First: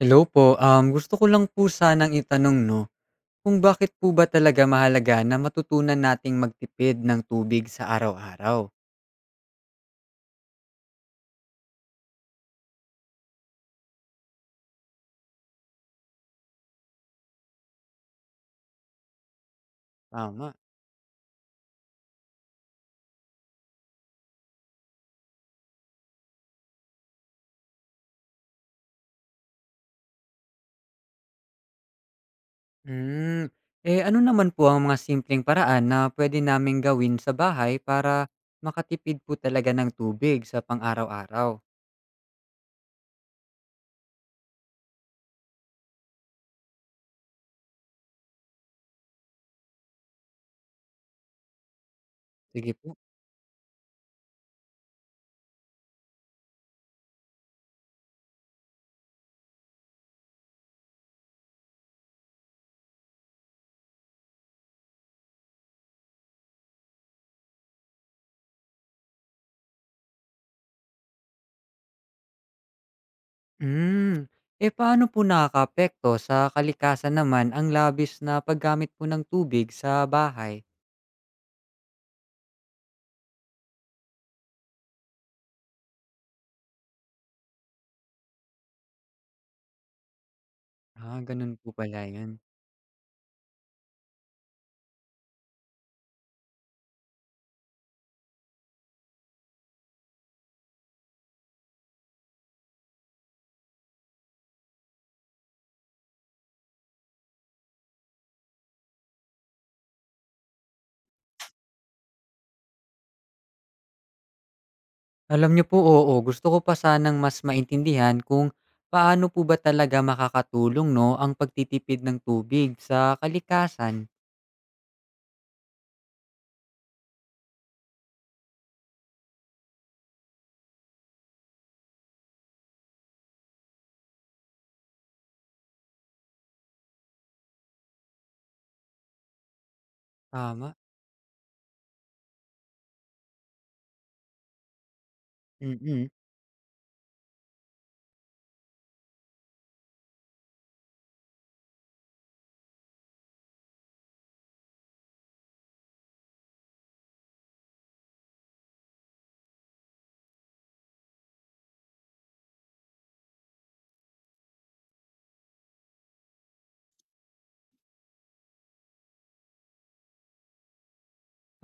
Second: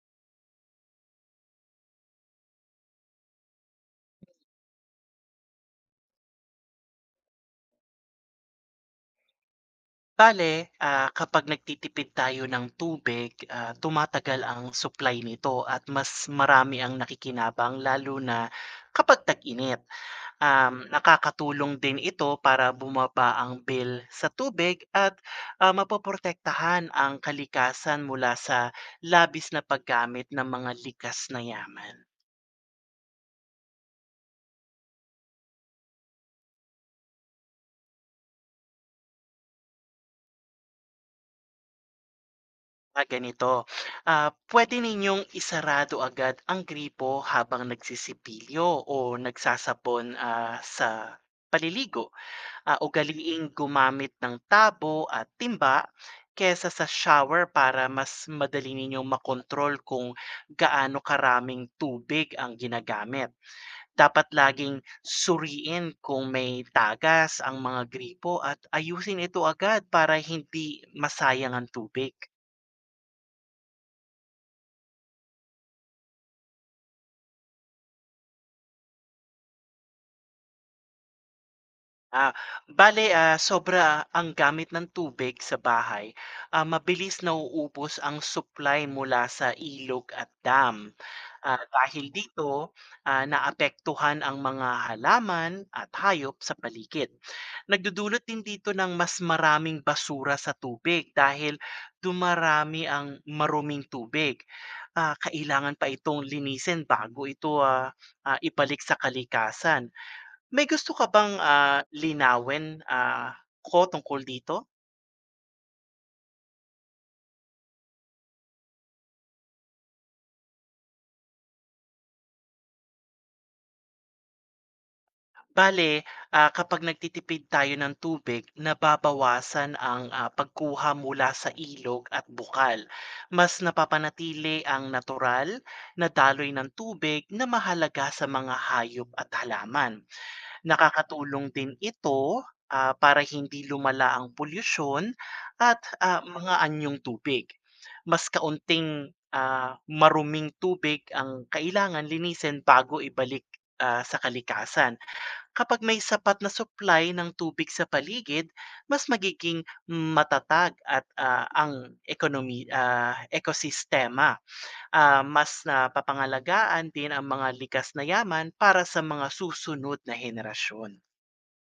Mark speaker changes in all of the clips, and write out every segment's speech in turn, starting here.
Speaker 1: Hello po. Gusto ko lang po sanang itanong 'no, kung bakit po ba talaga mahalaga na matutunan nating magtipid ng tubig sa araw-araw?
Speaker 2: Bale, kapag nagtitipid tayo ng tubig, tumatagal ang supply nito at mas marami ang nakikinabang, lalo na kapag tag-init.
Speaker 1: Tama.
Speaker 2: Nakakatulong din ito para bumaba ang bill sa tubig at mapoprotektahan ang kalikasan mula sa labis na paggamit ng mga likas na yaman.
Speaker 1: Hmm. Eh, ano naman po ang mga simpleng paraan na pwede naming gawin sa bahay para makatipid po talaga ng tubig sa pang-araw-araw?
Speaker 2: Ganito. Pwede ninyong isarado agad ang gripo habang nagsisipilyo o nagsasapon sa paliligo.
Speaker 1: Sige po.
Speaker 2: Ugaliing gumamit ng tabo at timba kesa sa shower para mas madali ninyong makontrol kung gaano karaming tubig ang ginagamit. Dapat laging suriin kung may tagas ang mga gripo at ayusin ito agad para hindi masayang ang tubig.
Speaker 1: Hmm. Eh, paano po nakakaapekto sa kalikasan naman ang labis na paggamit po ng tubig sa bahay?
Speaker 2: Ah, Bale, sobra ang gamit ng tubig sa bahay. Mabilis nauubos ang supply mula sa ilog at dam.
Speaker 1: Ah, gano'n po pala
Speaker 2: Dahil
Speaker 1: yun.
Speaker 2: dito, naapektuhan ang mga halaman at hayop sa paligid. Nagdudulot din dito ng mas maraming basura sa tubig dahil dumarami ang maruming tubig. Kailangan pa itong linisin bago ito ibalik sa kalikasan. May gusto ka bang, linawin, ko tungkol dito?
Speaker 1: Alam niyo po, oo. Gusto ko pa sanang mas maintindihan kung paano po ba talaga makakatulong 'no, ang pagtitipid ng tubig sa kalikasan.
Speaker 2: Bale, kapag nagtitipid tayo ng tubig, nababawasan ang, pagkuha mula sa ilog at bukal. Mas napapanatili ang natural na daloy ng tubig na mahalaga sa mga hayop at halaman.
Speaker 1: Tama.
Speaker 2: Nakakatulong din ito, para hindi lumala ang polusyon at,
Speaker 1: Mm.
Speaker 2: mga anyong tubig. Mas kaunting, maruming tubig ang kailangan linisin bago ibalik, sa kalikasan. Kapag may sapat na supply ng tubig sa paligid, mas magiging matatag at, ang ekosistema. Mas napapangalagaan din ang mga likas na yaman para sa mga susunod na henerasyon.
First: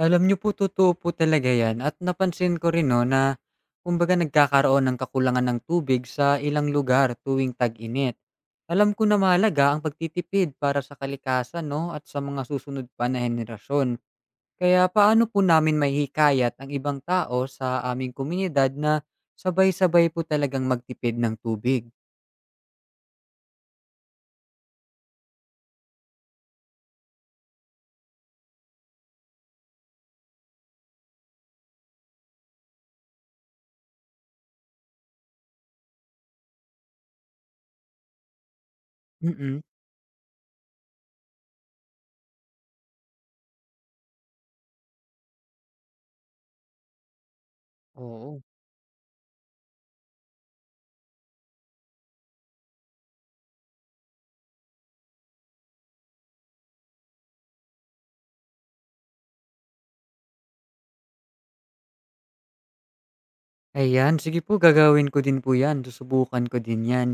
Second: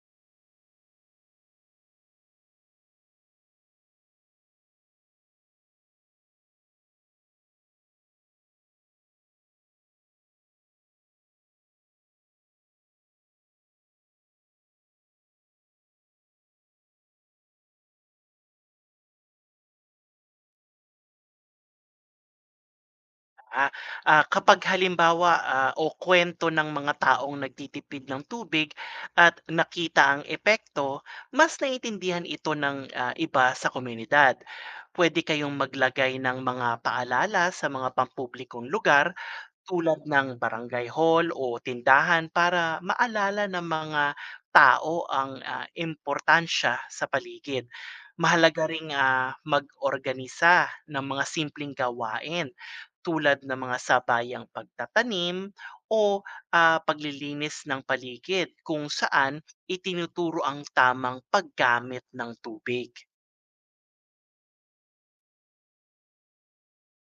Speaker 1: Alam niyo po, totoo po talaga 'yan at napansin ko rin 'no, na kumbaga nagkakaroon ng kakulangan ng tubig sa ilang lugar tuwing tag-init. Alam ko na mahalaga ang pagtitipid para sa kalikasan 'no, at sa mga susunod pa na henerasyon. Kaya paano po namin mahihikayat ang ibang tao sa aming komunidad na sabay-sabay po talagang magtipid ng tubig?
Speaker 2: Ah, Kapag halimbawa, o kwento ng mga taong nagtitipid ng tubig at nakita ang epekto, mas naiintindihan ito ng iba sa komunidad. Pwede kayong maglagay ng mga paalala sa mga pampublikong lugar
Speaker 1: Mm.
Speaker 2: tulad ng barangay hall o tindahan para maalala ng mga tao ang importansya sa paligid.
Speaker 1: Oo.
Speaker 2: Mahalaga ring mag-organisa ng mga simpleng gawain tulad ng mga sabayang pagtatanim o, paglilinis ng paligid kung saan itinuturo ang tamang paggamit ng tubig.
Speaker 1: Ayan, sige po, gagawin ko din po 'yan, susubukan ko din 'yan.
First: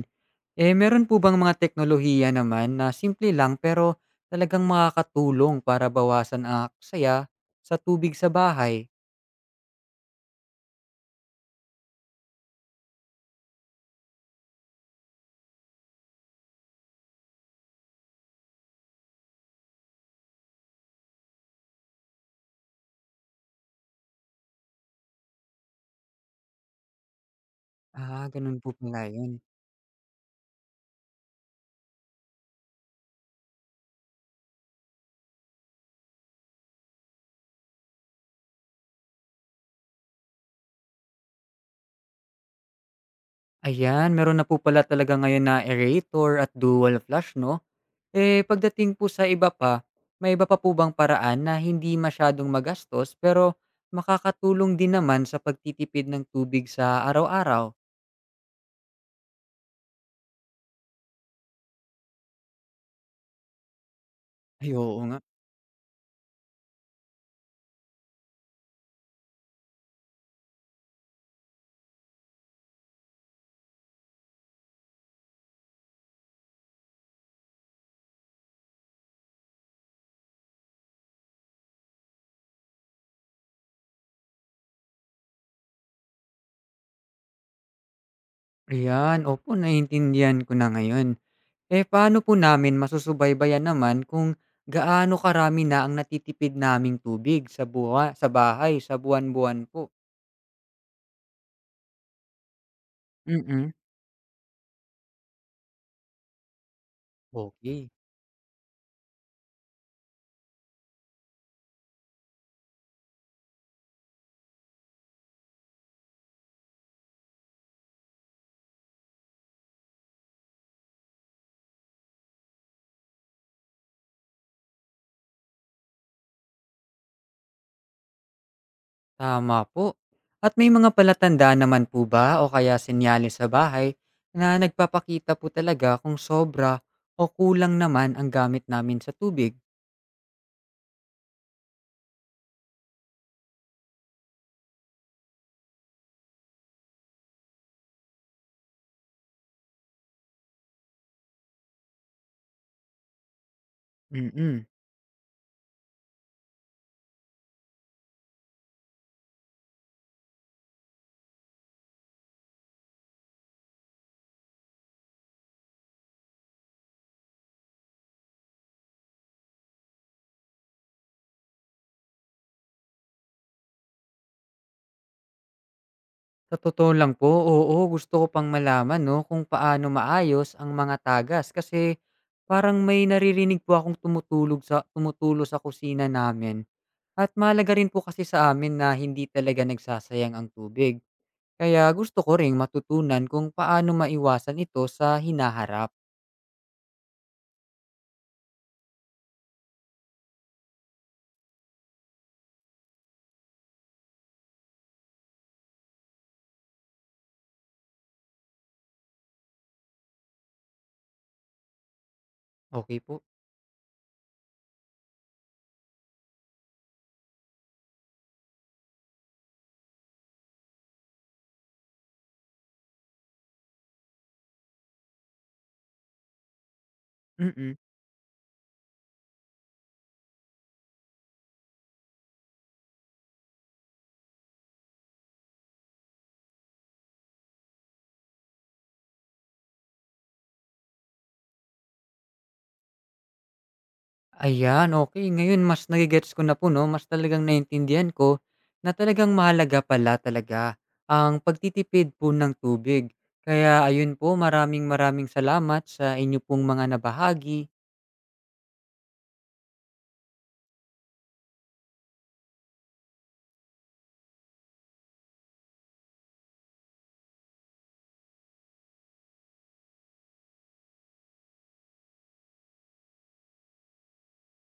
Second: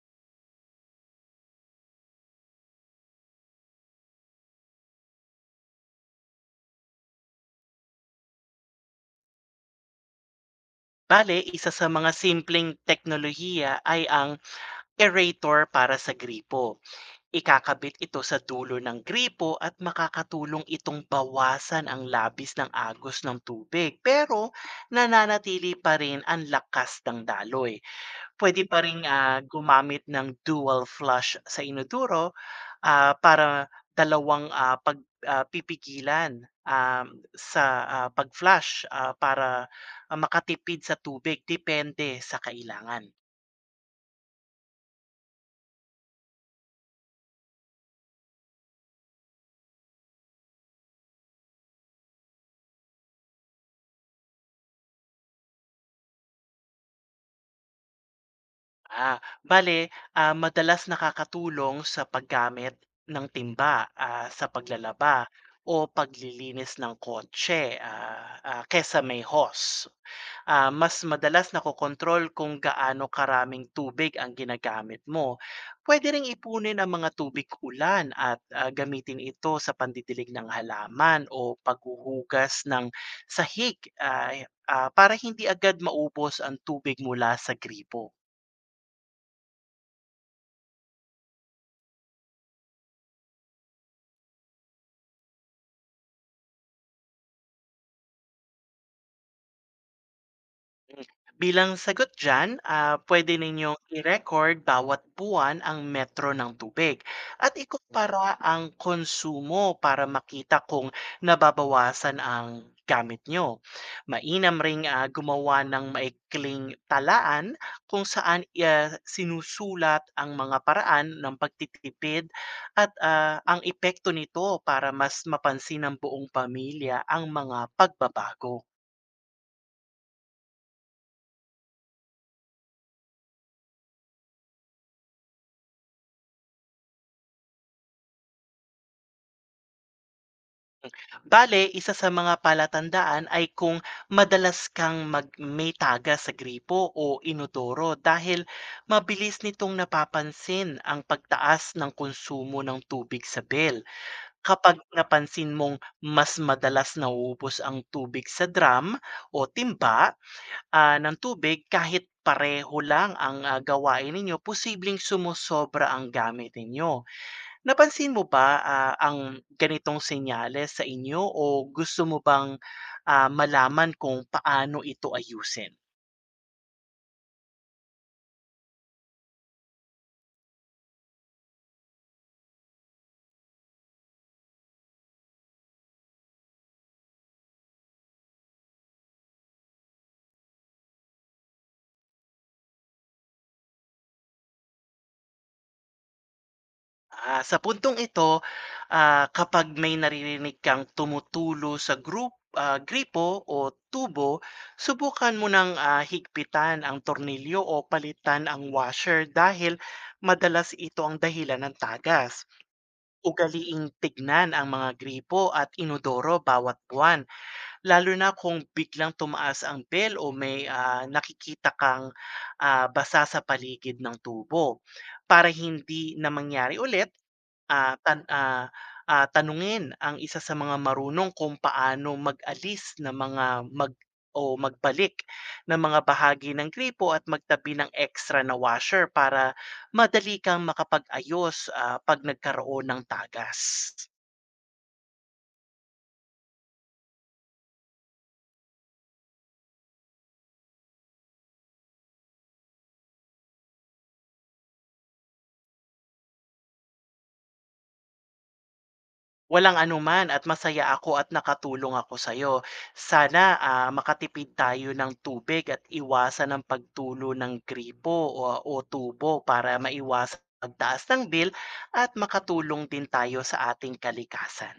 Speaker 1: Eh, meron po bang mga teknolohiya naman na simple lang pero talagang makakatulong para bawasan ang aksaya sa tubig sa bahay?
Speaker 2: Bale, isa sa mga simpleng teknolohiya ay ang aerator para sa gripo. Ikakabit ito sa dulo ng gripo at makakatulong itong bawasan ang labis ng agos ng tubig, pero nananatili pa rin ang lakas ng daloy.
Speaker 1: Ah, ganun
Speaker 2: Puwede
Speaker 1: po
Speaker 2: pa ring,
Speaker 1: pala yun.
Speaker 2: gumamit ng dual flush sa inodoro, para dalawang, pag pipigilan, sa, pag-flush, para makatipid sa tubig depende sa kailangan.
Speaker 1: Ayan, meron na po pala talaga ngayon na aerator at dual flush 'no? Eh, pagdating po sa iba pa, may iba pa po bang paraan na hindi masyadong magastos pero makakatulong din naman sa pagtitipid ng tubig sa araw-araw?
Speaker 2: Bale, madalas nakakatulong sa paggamit ng timba sa
Speaker 1: Ay, oo
Speaker 2: paglalaba
Speaker 1: nga.
Speaker 2: o paglilinis ng kotse kesa may hose. Mas madalas nakokontrol kung gaano karaming tubig ang ginagamit mo. Pwede ring ipunin ang mga tubig ulan at gamitin ito sa pandidilig ng halaman o paghuhugas ng sahig para hindi agad maubos ang tubig mula sa gripo.
Speaker 1: Ayan, opo, naiintindihan ko na ngayon. Eh, paano po namin masusubaybayan naman kung gaano karami na ang natitipid naming tubig sa buha, sa bahay, sa buwan-buwan po?
Speaker 2: Bilang sagot dyan, pwede
Speaker 1: Mm-mm.
Speaker 2: ninyong i-record bawat buwan ang metro ng tubig at
Speaker 1: Okay.
Speaker 2: ikumpara ang konsumo para makita kung nababawasan ang gamit nyo. Mainam ring gumawa ng maikling talaan kung saan sinusulat ang mga paraan ng pagtitipid at ang epekto nito para mas mapansin ng buong pamilya ang mga pagbabago.
Speaker 1: Tama po. At may mga palatandaan naman po ba o kaya senyales sa bahay na nagpapakita po talaga kung sobra o kulang naman ang gamit namin sa tubig?
Speaker 2: Bale, isa sa mga palatandaan ay kung madalas kang mag may taga sa gripo o inodoro, dahil mabilis nitong napapansin ang pagtaas ng konsumo ng tubig sa bill.
Speaker 1: Mm.
Speaker 2: Kapag napansin mong mas madalas nauubos ang tubig sa drum o timba ng tubig kahit pareho lang ang gawain ninyo, posibleng sumusobra ang gamit ninyo. Napansin mo ba, ang ganitong senyales sa inyo, o gusto mo bang, malaman kung paano ito ayusin?
Speaker 1: Sa totoo lang po, oo, gusto ko pang malaman no, kung paano maayos ang mga tagas kasi parang may naririnig po akong tumutulog sa, tumutulo sa kusina namin. At mahalaga rin po kasi sa amin na hindi talaga nagsasayang ang tubig. Kaya gusto ko ring matutunan kung paano maiwasan ito sa hinaharap.
Speaker 2: Sa puntong ito, kapag may naririnig kang tumutulo sa group gripo o tubo, subukan mo ng, higpitan ang tornilyo o palitan ang washer, dahil madalas ito ang dahilan ng tagas.
Speaker 1: Okay po.
Speaker 2: Ugaliing tignan ang mga gripo at inodoro bawat buwan, lalo na kung biglang tumaas ang bill o may, nakikita kang, basa sa paligid ng tubo. Para hindi na mangyari ulit,
Speaker 1: Mm.
Speaker 2: ah, tan ah, tanungin ang isa sa mga marunong kung paano mag-alis ng mga mag o magbalik ng mga bahagi ng gripo at magtabi ng extra na washer para madali kang makapag-ayos, 'pag nagkaroon ng tagas.
Speaker 1: Ayan, okay. Ngayon mas nage-gets ko na po 'no, mas talagang naintindihan ko na talagang mahalaga pala talaga ang pagtitipid po ng tubig. Kaya ayun po, maraming maraming salamat sa inyo pong mga nabahagi.
Speaker 2: Walang anuman, at masaya ako at nakatulong ako sa sa'yo. Sana, makatipid tayo ng tubig at iwasan ang pagtulo ng gripo o o tubo para maiwasan ang pagtaas ng bill at makatulong din tayo sa ating kalikasan.